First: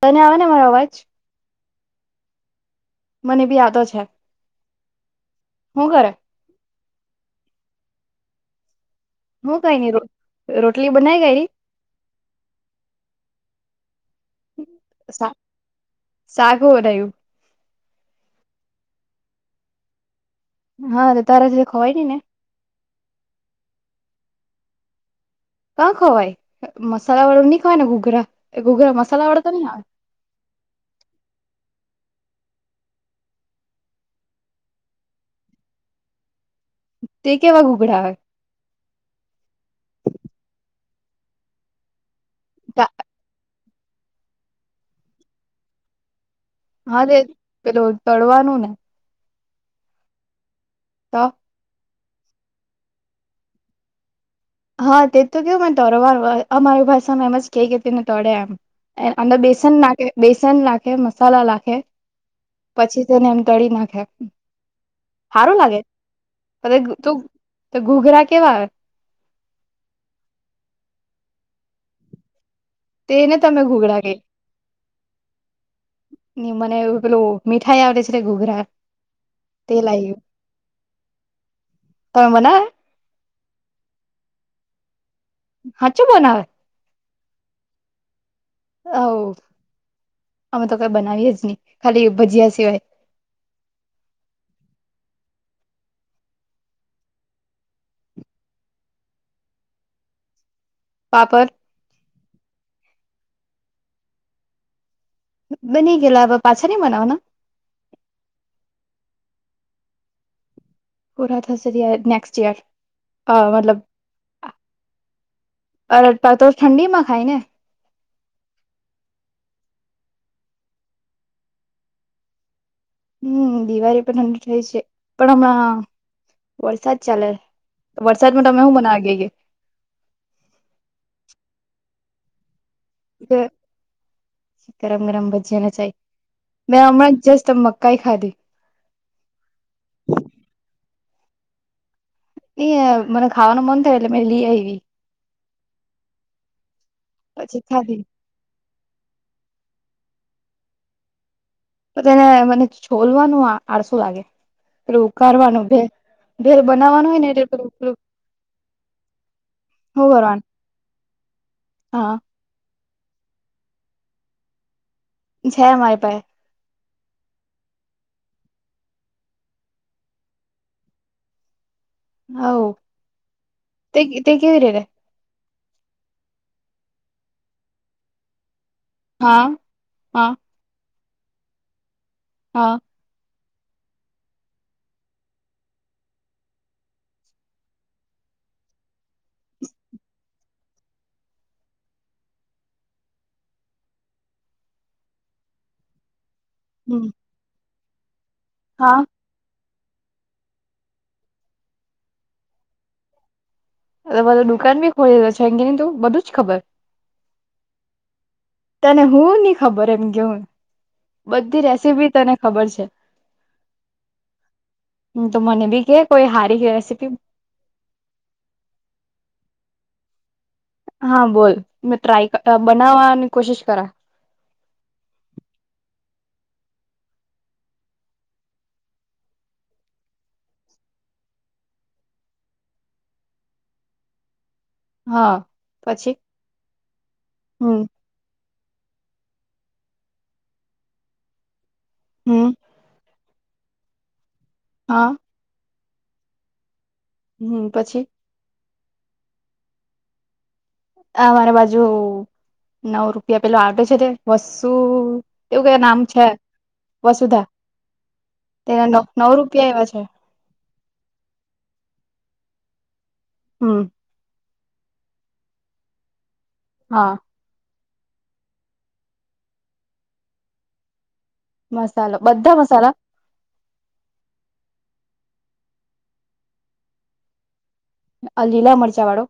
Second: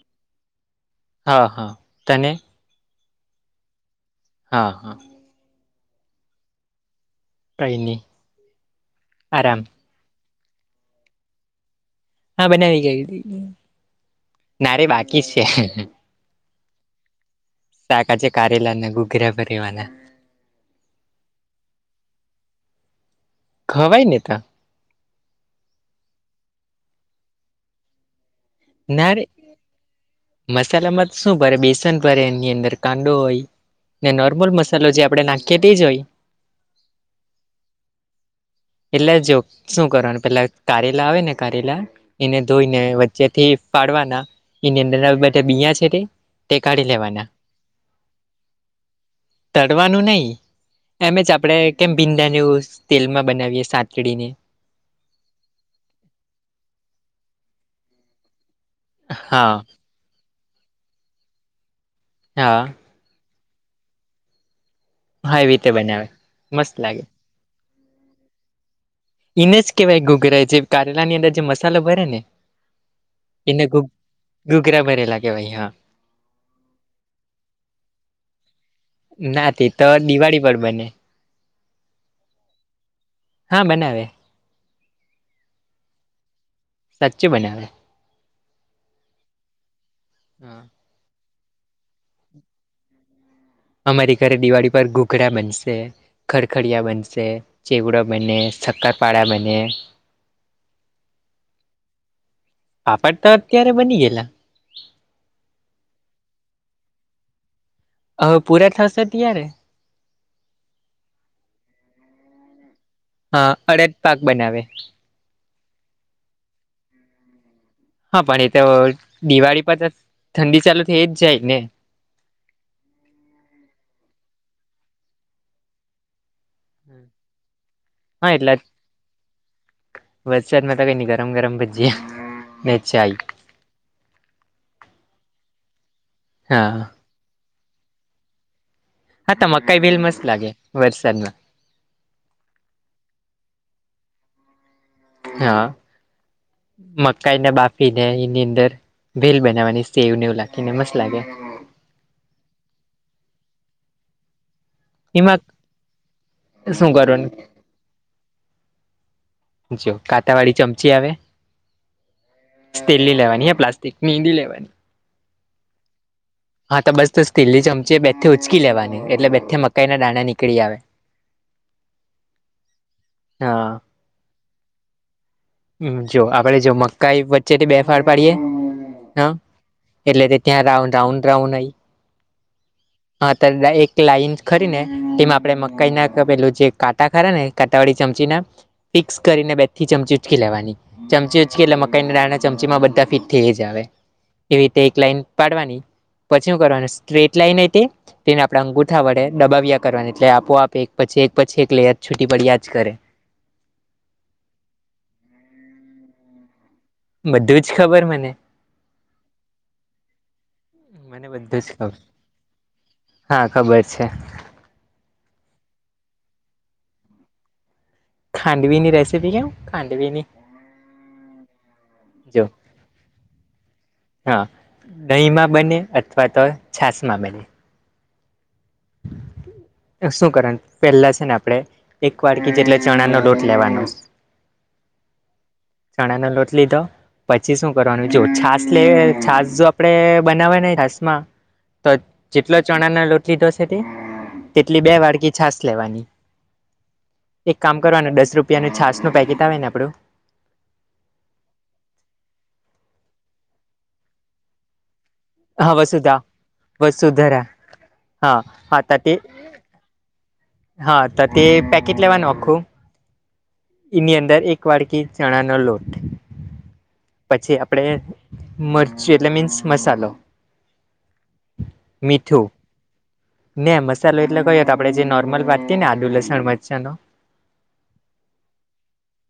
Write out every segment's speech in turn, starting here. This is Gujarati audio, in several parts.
તને આવે ને મારો અવાજ? હા હા, તને? મને બી યાદો છે. હા હા. હું કરે કંઈની હું કઈ ની રો રોટલી બનાય કાઈડી. હા બનાવી કાઇડી. ના રે બાકી શા- છે હ હ. શાક બનાયું સાકા છે કારેલા ને ગુગરા ભરેવાના. હા તો તારા થી જે ખવાય ની ને ખવાય ને તા. કા ખવાય મસાલા વાળો નહી ખવાય ને ઘોઘરા ઘૂઘરા નારે મસાલા વાળો તો નહી આવે મસાલામાં શું ભરે બેસન ભરે એની અંદર કાંદો હોય ને નોર્મલ મસાલો જે આપણે નાખીએ તે જ હોય. તે કેવા ઘૂઘડા હોય. એટલે જો શું કરવાનું પેલા કારેલા આવે ને કારેલા એને ધોઈને તા- વચ્ચે થી ફાળવાના એની અંદર બધા બીયા છે તે તે કાઢી હા તે લેવાના પેલું તળવાનું ને તડવાનું નય એમ તો જ આપણે કેમ ભીંડા તેલમાં બનાવીયે સાતડીને હા તે તો કેવું મને તરવાર અમારી ભાષામાં એમ જ કઈ તેને તડે એમ એ અંદર હા બેસન નાખે બેસન નાખે મસલા નાખે હા. પછી તેને એમ તળી નાખે હા એવી હારું રીતે લાગે બનાવે મસ્ત લાગે તો ઘૂઘરા કેવા આવે એને જ કેવાય ઘૂઘરા જે કારેલા ની અંદર જે મસાલો ભરે ને તેને તમે એને ઘૂઘરા કે ઘૂઘરા ભરેલા કેવાય અહીંયા. મને એવુ પેલું મીઠાઈ આવ તે છે એટલે ઘુઘરા ના તે તો દિવાળી પર બને તમે બનાવે હા બનાવે. હાચુ બનાવે હાચુ બનાવે હ હા, અમે તો કઈ બનાવી જ નહી ખાલી ભજીયા સિવાય અમારી ઘરે દિવાળી પર ઘૂઘડા બનશે. ખરખડીયા બનશે ચેવડાો બને શક્કરપાડાા બને. પાપડ પાાપડ તો અત્યારે બની ગયેલા બની ગેલા હવે પાછા ની બનાવાના હવે પૂરા થશે ત્યારે પૂરા થશે નેક્સ્ટ યર હા મતલબ અડદ પાક બનાવે. અડદ પાક તો ઠંડીમાં ખાય ને હા પણ એ તો દિવાળી પરતો ઠંડી ચાલુ થઈ જ જાય ને. હમ દિવાળી પણ ઠંડી થઈ છે પણ હમણાં વરસાદ ચાલે વરસાદમાં તમે શું મનાવે વરસાદ માં તો કઈ ની ગરમ ગરમ ભજીયા વેચાઈ ગરમ ગરમ ભજીયાને ચાય મે હા હમણાં જસ્ટ મ કાઈ ખાધી હા તો મકાઈ ભેલ મસ્ત લાગે વરસાદમાં. એ મને ખાવાનું મન થયો એટલે મે લઈ આવી. હા મકાઈ ને પછી બાફી ખાધી ને એની અંદર ભેલ બનાવાની સેવ ને એવું લાખીને મસ્ત લાગે. તો તેને મને છોલવાનું આડસું લાગે. પેલું એમાં ઉકારવાનું ભે ભેલ શું બનાવવાનું હોય ને કરવાનું એટલે પલું પેલું જો હું કાંટા કરવાનું વાળી ચમચી આવે હા સ્ટીલની લેવાની પ્લાસ્ટિક ની લેવાની. છે માય પાહે હા તો બસ તો સ્ટીલની ચમચી એ બેથી ઉચકી લેવાની એટલે બેથી મકાઈ ના દાણા નીકળી આવે. હવ હા તે તે કેવી રીતે હમ જો આપડે જો મકાઈ વચ્ચેથી બેફાર પાડીએ. ના હા એટલે હા કે ત્યાં રાઉ રાઉન્ડ રાઉન્ડ આઈ હા. હા ત એક તે લાઈન ખરી ને તેમાં આપડે મકાઈ ના પેલું જે કાંટા ખરા ને કાટાવાળી ચમચી ના ફિક્સ કરીને બેથી ચમચી ઉચકી લેવાની. ચમચી ઉચકી એટલે મકાઈના દાણા ચમચી માં બધા ફીટ થઈ જ આવે. એવી રીતે એક લાઈન પાડવાની પછી હું કરવાની હમ સ્ટ્રેટ લાઈન હતી તેને આપડે હા અંગુઠા વડે દબાવ્યા કરવાની એટલે આપો આપે એક પછી એક પછી એક લે યાર છૂટી પડ્યા જ કરે. એટલે બધું દુકાન બી ખોઈ લો છે એમ કે ની તું બધું જ ખબર. બધું જ ખબર મને. તને હું ની ખબર એમ કે હું. મને બધું બધી જ ખબર રેસીપી તને ખબર છે. હા ખબર છે હું તો મને ભી કે કોઈ હારી રેસીપી. ખાંડવી ની રેસીપી કેવું ખંડવી ની. હા બોલ મેં જો ટ્રાય બનાવાની કોશિશ કરા. હા દહીંમાં બને અથવા તો છાસ માં બને. [inaudible] તો શું કરવાનું પહેલા છે ને આપડે એક વાડકી જેટલા ચણા નો લોટ લેવાનો હા પછી ચણા નો લોટ લીધો પછી શું હમ કરવાની જો છાશ લે છાશ જો આપણે બનાવવાને છાશમાં તો હમ જેટલો ચણાના લોટ લીધો છે તે તેટલી બે હા વાડકી છાશ લેવાની. એક હમ કામ પછી કરવાનું દસ રૂપિયાનું છાસ નું પેકેટ આવે ને આપણું આ મારે બાજુ નવ રૂપિયા પેલો આવતો છે તે વસ્તુ એવું હા કઈ નામ વસુધા છે વસુધરા વસુધા હા હા તેના ન ત તે નવ રૂપિયા એવા છે. હા તો તે પેકેટ લેવાનું આખું હમ્મ. એની અંદર એક વાડકી ચણાનો લોટ. હા. પછી આપડે મરચું એટલે મીન્સ મસાલો મસાાલો મીઠું બધા મસાલા. ને મસાલો એટલે કયો તો આપણે જે નોર્મલ વાંતીને આદુ લસણ મરચાનો. આ લીલા મરચાં વાળો?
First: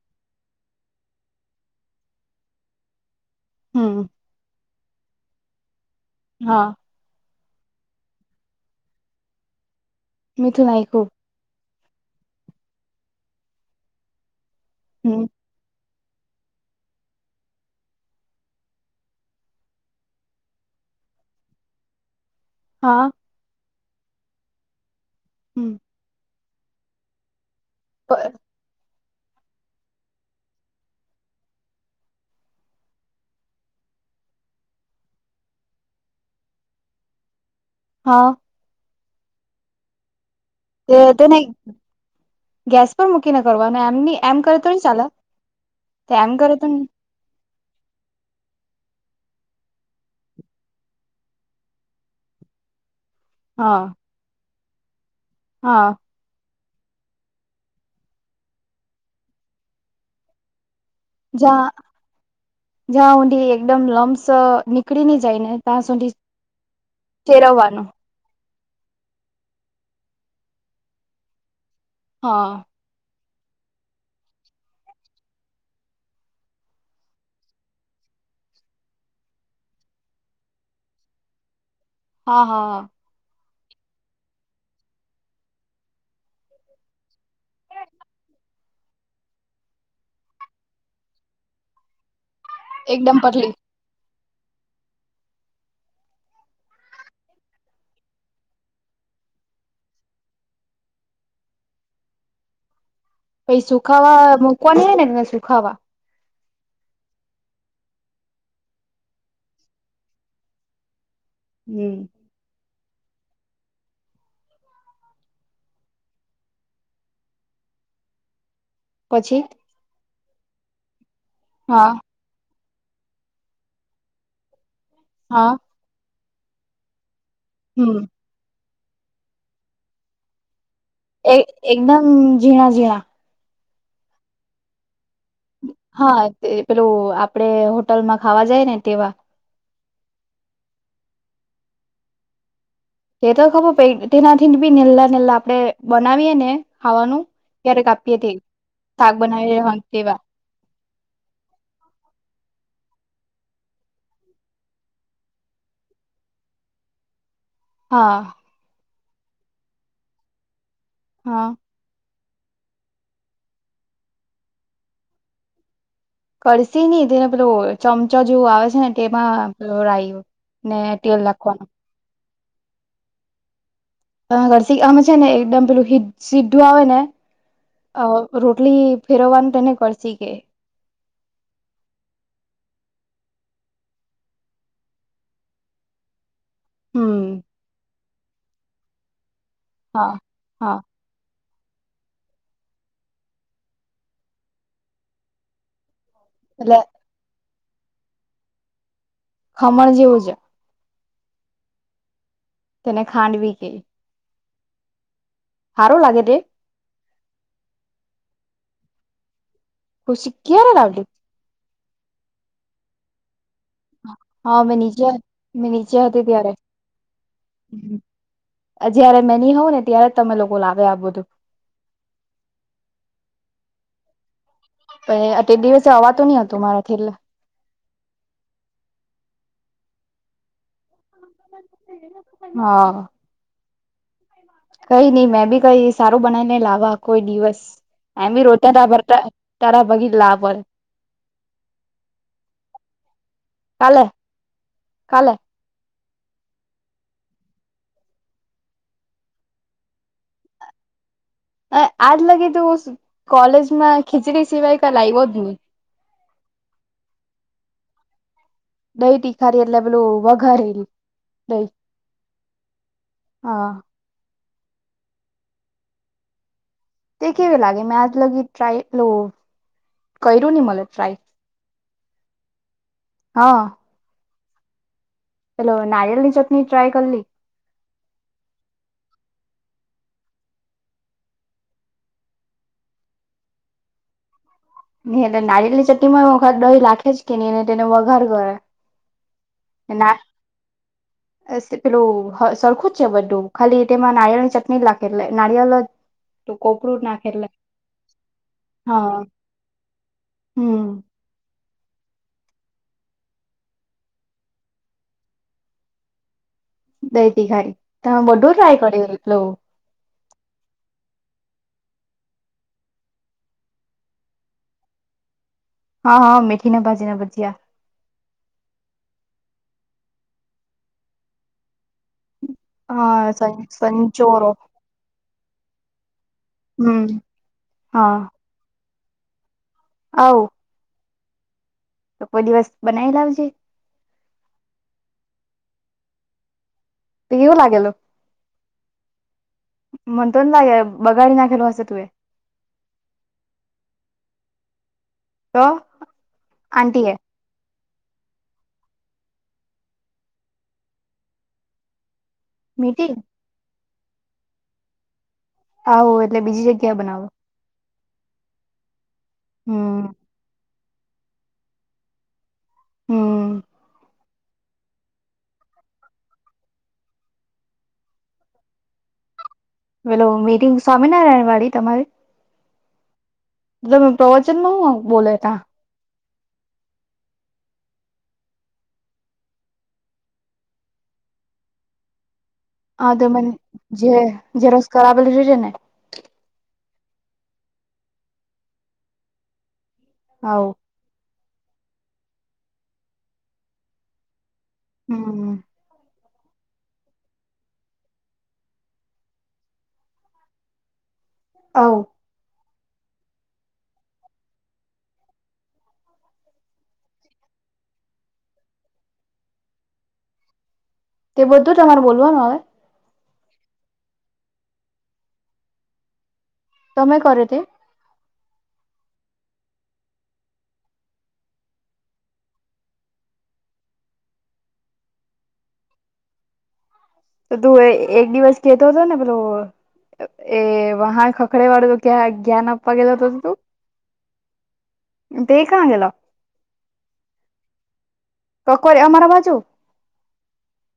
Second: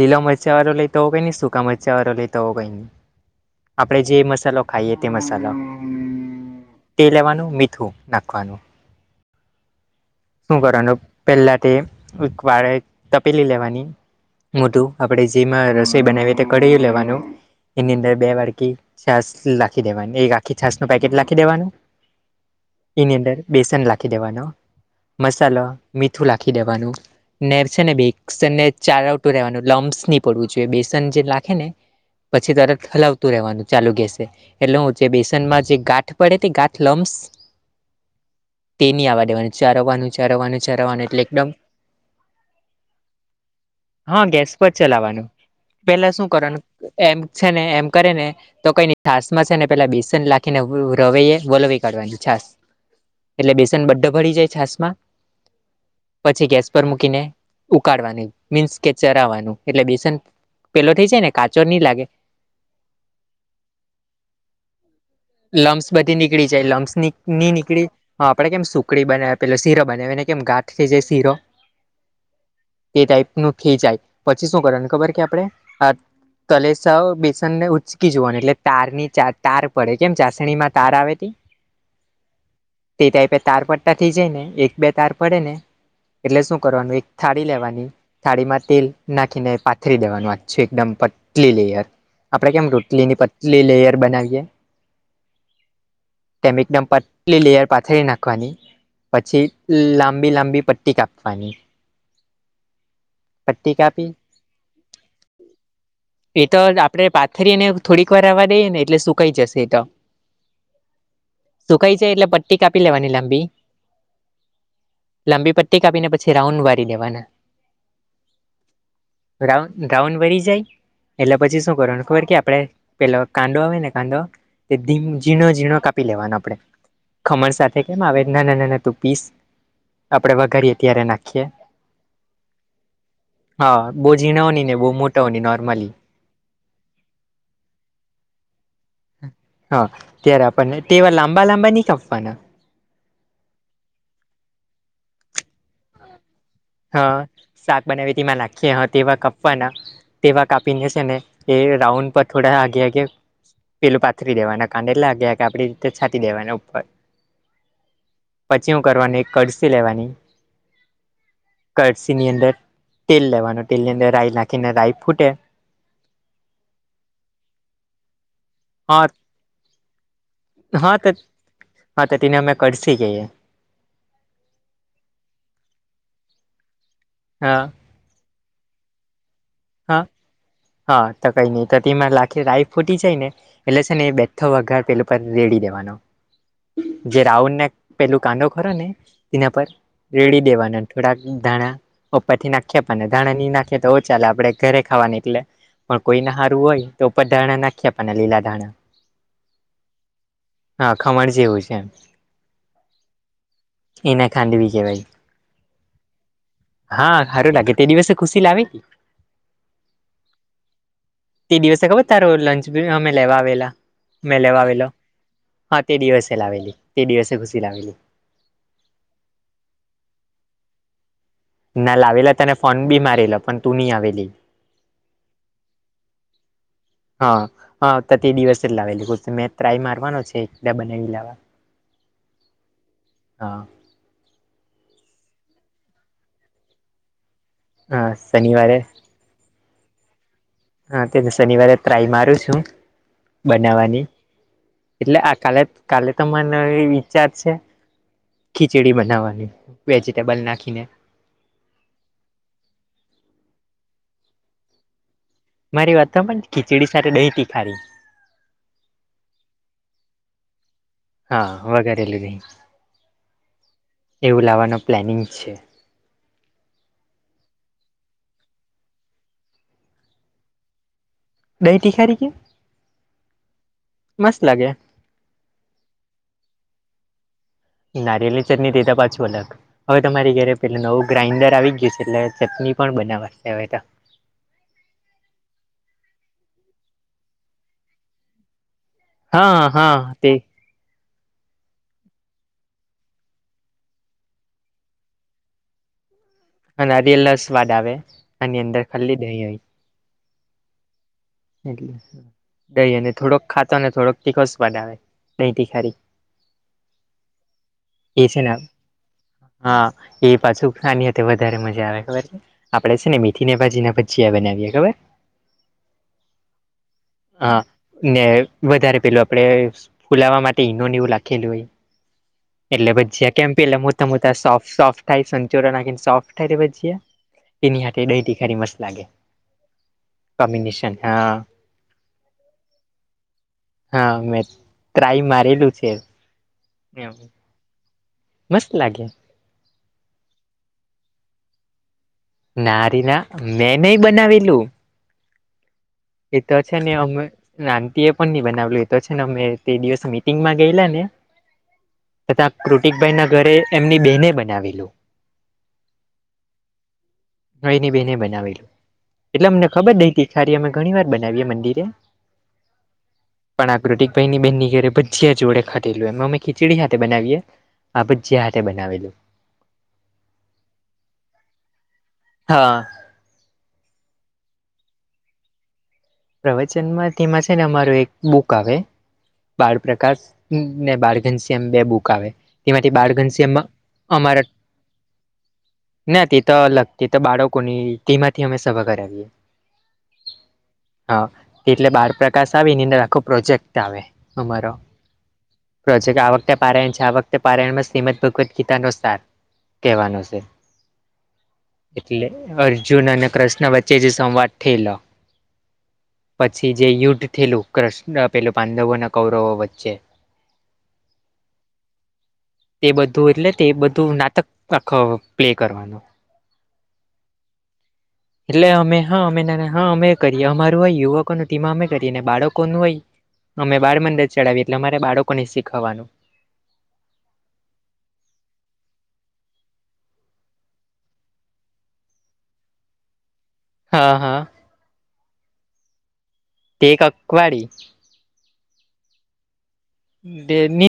લીલા મરચાવાળો લેતા હોય તો હો કઈનઈ સૂકા મરચાવાળો લેતા હોય તો હો કઈનઈ. હમ આપડે જે મસાલો ખાઈએ તે મસાલા. હા. તે લેવાનું મીઠું નાખવાનું. શું મીઠું કરવાનું નાયખું પહેલા તે એક વાળે તપેલી લેવાની મોધું હમ આપણેે જેમાં રસોઈ બનાવીએ તે કળી લેવાનું એની અંદર બે વાટકી છાશ લાખી દેવાની એક આખી છાશ નું પેકેટ લાખી દેવાની. [inaudible] એની અંદર બેસન લાખી દેવાનો હમ મસાલા મીઠું લાખી દેવાનું નેર છે ને બેસનને ચારા ઉટું રહેવાનું લમ્સ ની પડવું જેવી બેસન જે લાખે ને પછી તારે ફલાવતું રહેવાનું ચાલુ ગસે. એટલે જે બેસનમાં જે ગાંઠ પડે તે ગાંઠ લમ્સ. હા હા. તે ની આવવા દેવાનું ચારવાનું ચારવાનું તે ચારવાનું એટલે તેને એકદમ ગેસ પર મૂકીને કરવાનું એમની હા એમ કરે ગેસ પર તો ની ચાલે? ચલાવવાનું પેલા શું એમ કરે કરવાનું તો એમ છે ને એમ કરે ને તો કઈનઈ છાશમાં છે ને પેલા બેસન લાખીને રવે વલવી કાઢવાની છાશ. [inaudible] એટલે બેસન બધા ભરી જાય છાશમાં. હા. પછી ગેસ પર મૂકીને ઉકાળવાનું, મીન્સ કે ચરાવાનું એટલે બેસન પેલો થઈ જાય નેાચો જ્યાં નની લાગે. જ્યાં ઉંડી એકદમ લમ્સ પકડીની જઇ. લમ્સ બધી નીકળી જાય લમ્સ ની ની નીકળી ફેરવવાનું હા આપડે કેમ સુકડી બનાવી પેલો શીરો બનાવી ને કેમ ગાંઠ થઈ જાય શીરો. હા. તે ટાઈપનું થઈ જાય પછી શું કરવા ખબર કે આપણે કલેશવ બેસન ને ઉચકી જોવાનું એટલે તાર ની ચ તાર પડે. કેમ ચાસણી માં તાર આવે ત. હા હા. તે ટાઈપે તાર પડતા થઈ જાય ને એક બે તાર પડે ને. એટલે શું કરવાનું એક થાળી લેવાની. થાળીમાં તેલ નાખીને પાથરી દેવાનું વાત છે એકદમ પટલી લેયર. આપડે કેમ રોટલી ની પતલી લેયર બનાવીયએ. તેમ એકદમ પટલી લેયર પાથડી નાખવાની. પછી લાંબી લાંબી પટ્ટી કાપવાની. પાહિ પટ્ટી કાપી સુખાવા મુકવાની હોય ને એ ને સુખાવા. એ તો આપડે પાથરીને થોડીક વાર રાવ દઈએ ને એટલે સુકાઈ જશે. તો સુકાઈ હમ. જાય એટલે પટ્ટી કાપી લેવાની લાંબી. લાંબી પટ્ટી કાપીને પછી રાઉન્ડ વારી દેવાના. પછી રાઉ રાઉન્ડ વરી જાય એટલે પછી શું હા કરવાનું ખબર કે આપડે પેલો કાંદો આવે ને કાંદો એી ઝીણો હા ઝીણો કાપી લેવાનો આપણે. ખમણ સાથે હમ કેમ આવે નાના નાના તું પીસ આપડે વઘારીએ ત્યારે એક નાખીએ એકદમ ઝીણા ઝીણા. હા બહુ ઝીણાઓની ને બહુ મોટાઓની નોર્મલી. હા તે પેલું આપડે હોટલમાં ખાવા જાય ને તેવા. હા ત્યારે આપણને તેવાર લાંબા લાંબા નહી કાપવાના. તે તો ખબર પ તેનાથી બી નીલા નીલા આપડે બનાવીએ ને. હા ખાવાનું ત્યારે શાક કાપીએ બનાવીથી તે નાખીએ હ શાક તેવા બનાવી કપવાના હ તેવા. કાપીને છે ને એ રાઉન્ડ પર થોડા આગે આગે પેલું પાથરી દવાના કાડ એટલે લાગ્યા કે આપડી રીતે છાંટી દેવાના ઉપર. હા. પછી હું કરવાની એક કડસી લેવાની હા. કળસી ની અંદર તેલ લેવાનું તેલ ની અંદર રાય નાખીને રાઈ ફૂટે કરશે ને તેને પેલો ચમચો જેવું આવે છે ને હા તેમાં પેલું હા તો હા તો તેને અમે કડસી કહીએ. [unintelligible] અમે છે ને એકદમ પેલું સીધું આવે ને હા. અ રોટલી ફેરવવાનું તેને હા કડશી કે. હા તો કઈ નહીં તો તેમાં લાખી રાઈ ફૂટી જાય ને? એટલે છે ને એ બેથો વગાર પેલું રેડી દેવાનો. જે હમ રાઉડ ના પેલું કાંદો ખરો ને તેના પર હા રેડી હા દેવાનો. થોડાક ધાણા ઉપર થી નાખી પણ ને ધાણા નહી નાખીએ તો ચાલે આપણેે ઘરે ખાવાની એટલે પણ કોઈ ના સારું એટલે હોય તો ઉપર ધાણા નાખી આપને લીલા ધાણા. ખમણ જેવું જ. હા ખમણ જેવું જ એમ. તેને ખાંડવી કે. એને ખાંડવી કેહેવાય. હારો લાગે? હા સારું લાગે તે દિવસે ખુશી લાવી. ખુશી ક્યારે લાવી? તે દિવસે ખબર તારો લંચ અમે લેવા આવેલા. મેં હા લેવાવેલો નીચે મેં હા તે નીચે હતી દિવસે ત્યારે લાવેલી તે દિવસે ઘુસી લાવેલી. જયારે મેની હોઉં ને ત્યારે જ તમે લોકો લાગે આવું બધું. ના લાવેલા તને ફોન બી મારેલો પણ તું નહી આવેલી. પણ તે દિવસે આવવાતું નહી હતું મારા એટલે. હા હા તો તે દિવસે જ લાવે લું મે ટ્રાય મારવાનો છે બનાવી લાવવા. હા. હા. કઈ નઈ મેં બી કઈ સારું બનાવીને લાવવા કોઈ દિવસ હા એમ બી રોતા ત શનિવારે ભરતા. તારા બગીલા પર. હા તેને શનિવારે ટ્રાય મારું છું કાલે બનાવવાની. એટલે આ કાલે કાલે તો મને એ વિચાર છે. ખીચડી બનાવવાની વેજીિટેબલ નાખીને. આજ લાગી તું કોલેજમાં ખીચડી સિવાય કઈ લાવ્યો જ નહી. મારી વાત તો પણ ખીચડી સાથે દહી તિખારી દહી તીખારી એટલે પેલું વઘારે? હા વગેરે હા એવું લાવવાનું પ્લાનિંગ છે. તે કેવી લાગે મે આજ લગી ટ્રાય લો કર્યું મ ટ્રાય દહી તિખારી કે મસ્ત લાગે ચેલો નારિયલ ની ચટણી ટ્રાય કરી. નારિયલી ચટણી દેતા પાંચુ અલક હવે તમારી ઘરે પેલું નવું ગ્રાઇન્ડર આવી જ ગયું છે એટલે ચટણી પણ બનાવાશે હવે તો એટલે નારિેની ચટણી વખાત દહી લખે જ કે નહીને તેને વઘાર કરે. હા. ના હા તે ના. પેલું સરખું જ છે બધું ખાલી તેમાં નારિયળ ની ચટણી લખે નારિયળ જ અને કોપરું જ નાખે એટલે અરિયલસવાદ આવે આની અંદર ખલ્લી હા દહીંય. હમ. એટલે દહી અને થોડોક ખાતો અને થોડોક તીખો સ્વાદ આવે દહીં તીખારી દઈતી ખાઈ તમે એ છે ને બધું ટ્રાય કર્યું એટલ હા. એ પાછું ખાનીઅ વધારે મજા આવે ખબર છે. આપડે છે ને મીથી ભાજી ના ભજીયા બનાવીએ ખબર હા હા મીથી ની બાજી ના ભજીયા હા ને વધારે પેલું આપડે ફુલાવા માટે ઈનો એવું લાખેલું હોય. એટલે ભજીયા હા કેમ સં પેલા મોટા મોટા સંચોરો સોફ્ટ સોફ્ટ થાય સચોરન નાખીને સોફ્ટ થાય ભજીયા. હમ તેની હાથે હા દહીટીખારી મસ્ત લાગે આવ કોમ્બિનેશન હા તો કોઈ દિવસત બનાવી લાવજે. હા મેં ત્રાય મારેલું છે. એવ. તો કેવું લાગેલું. મસ્ત લાગે. મનતો ના બગાડી નાખેલો હશે તુ એ નારી ના મેં નહ બનાવેલું. તો. એ તો છે ને આંટી એ અમે નાંતી એ પણ નહી બનાવલું તો છે ને અમે તે દિવસ મીટિંગમાં ગયેલા ને તથા કૃતિક મીટી ભાઈ ના ઘરે એમની બેહેને બનાવેલું. આવું એટલે બીજી જગ્યાએ બનાવું હ એની બેને બનાવેલું એટલે અમને ખબર હમ [unintelligible] સારી અમે ઘણી વાર બનાવીએ મંદિરે હમ પણ આકૃતિ પની બેનની ઘરે ભજીયા જોડે ખટેલું એમ ખીચડી સાથે બનાવીએ. આ ભજિયા હાથે બનાવેલું. પેલો મીટિંગ સ્વામિનારાયણ વાળી તમારી હા. ત પ્રવચન ન શુ બોલે તા પ્રવચનમાં તેમાં છે ને અમારું એક બુક આવે બાળપ્રકાશ ને બાળ ઘનશ્યામ એમ બે બુક આવે તેમાંથી બાળ હા તો મને ઘનશ્યામમાં જે અમારા જે રોકજગ આવેેલું છે છે ને ના તે તો અલગ તે તો બાળકોની તેમાંથી અમે સભા કરાવીએ. હ હા એટલે બાર પ્રકાશ આવી ની અંદર આખો પ્રોજેક્ટ આવે અમારો હમ. પ્રોજેક્ટ આ વખતે પારાયણ છે આ વખતે પારણ મા શ્રીમદ્ ભગવદ્ ગીતા નો સાર કહેવાનું છે. આવું એટલે અર્જુન અને કૃષ્ણ વચ્ચે જે સંવાદ થયેલો પછી જે યુદ્ધ થયલું કૃષ્ણ પેલું પાડવોના કૌરવો વચ્ચે. તે બધું તમારે બોલવાનું આવે તે બધું એટલે તે બધું નાટક પ્લે કરવાનું તમે કર તે એટલે અમે હા અમે હા અમે કરીએ અમારું હોય યુવકોનું ટીમ અમે કરીએ બાળકો નુ હોય અમે બાળ મંદિર ચડાવીએ એટલે અમારે બાળકો ને શીખવવાનું તો તું એક દિવસ કેતો હતો ને પેલો એ વહા ખખડ વાળું તો ક્યાં જ્ઞાન આપવા ગેલો હતો તું હા હા તે કા ગેલો તે એકકવાદી તો કોરી અમારા બાજુ ડેની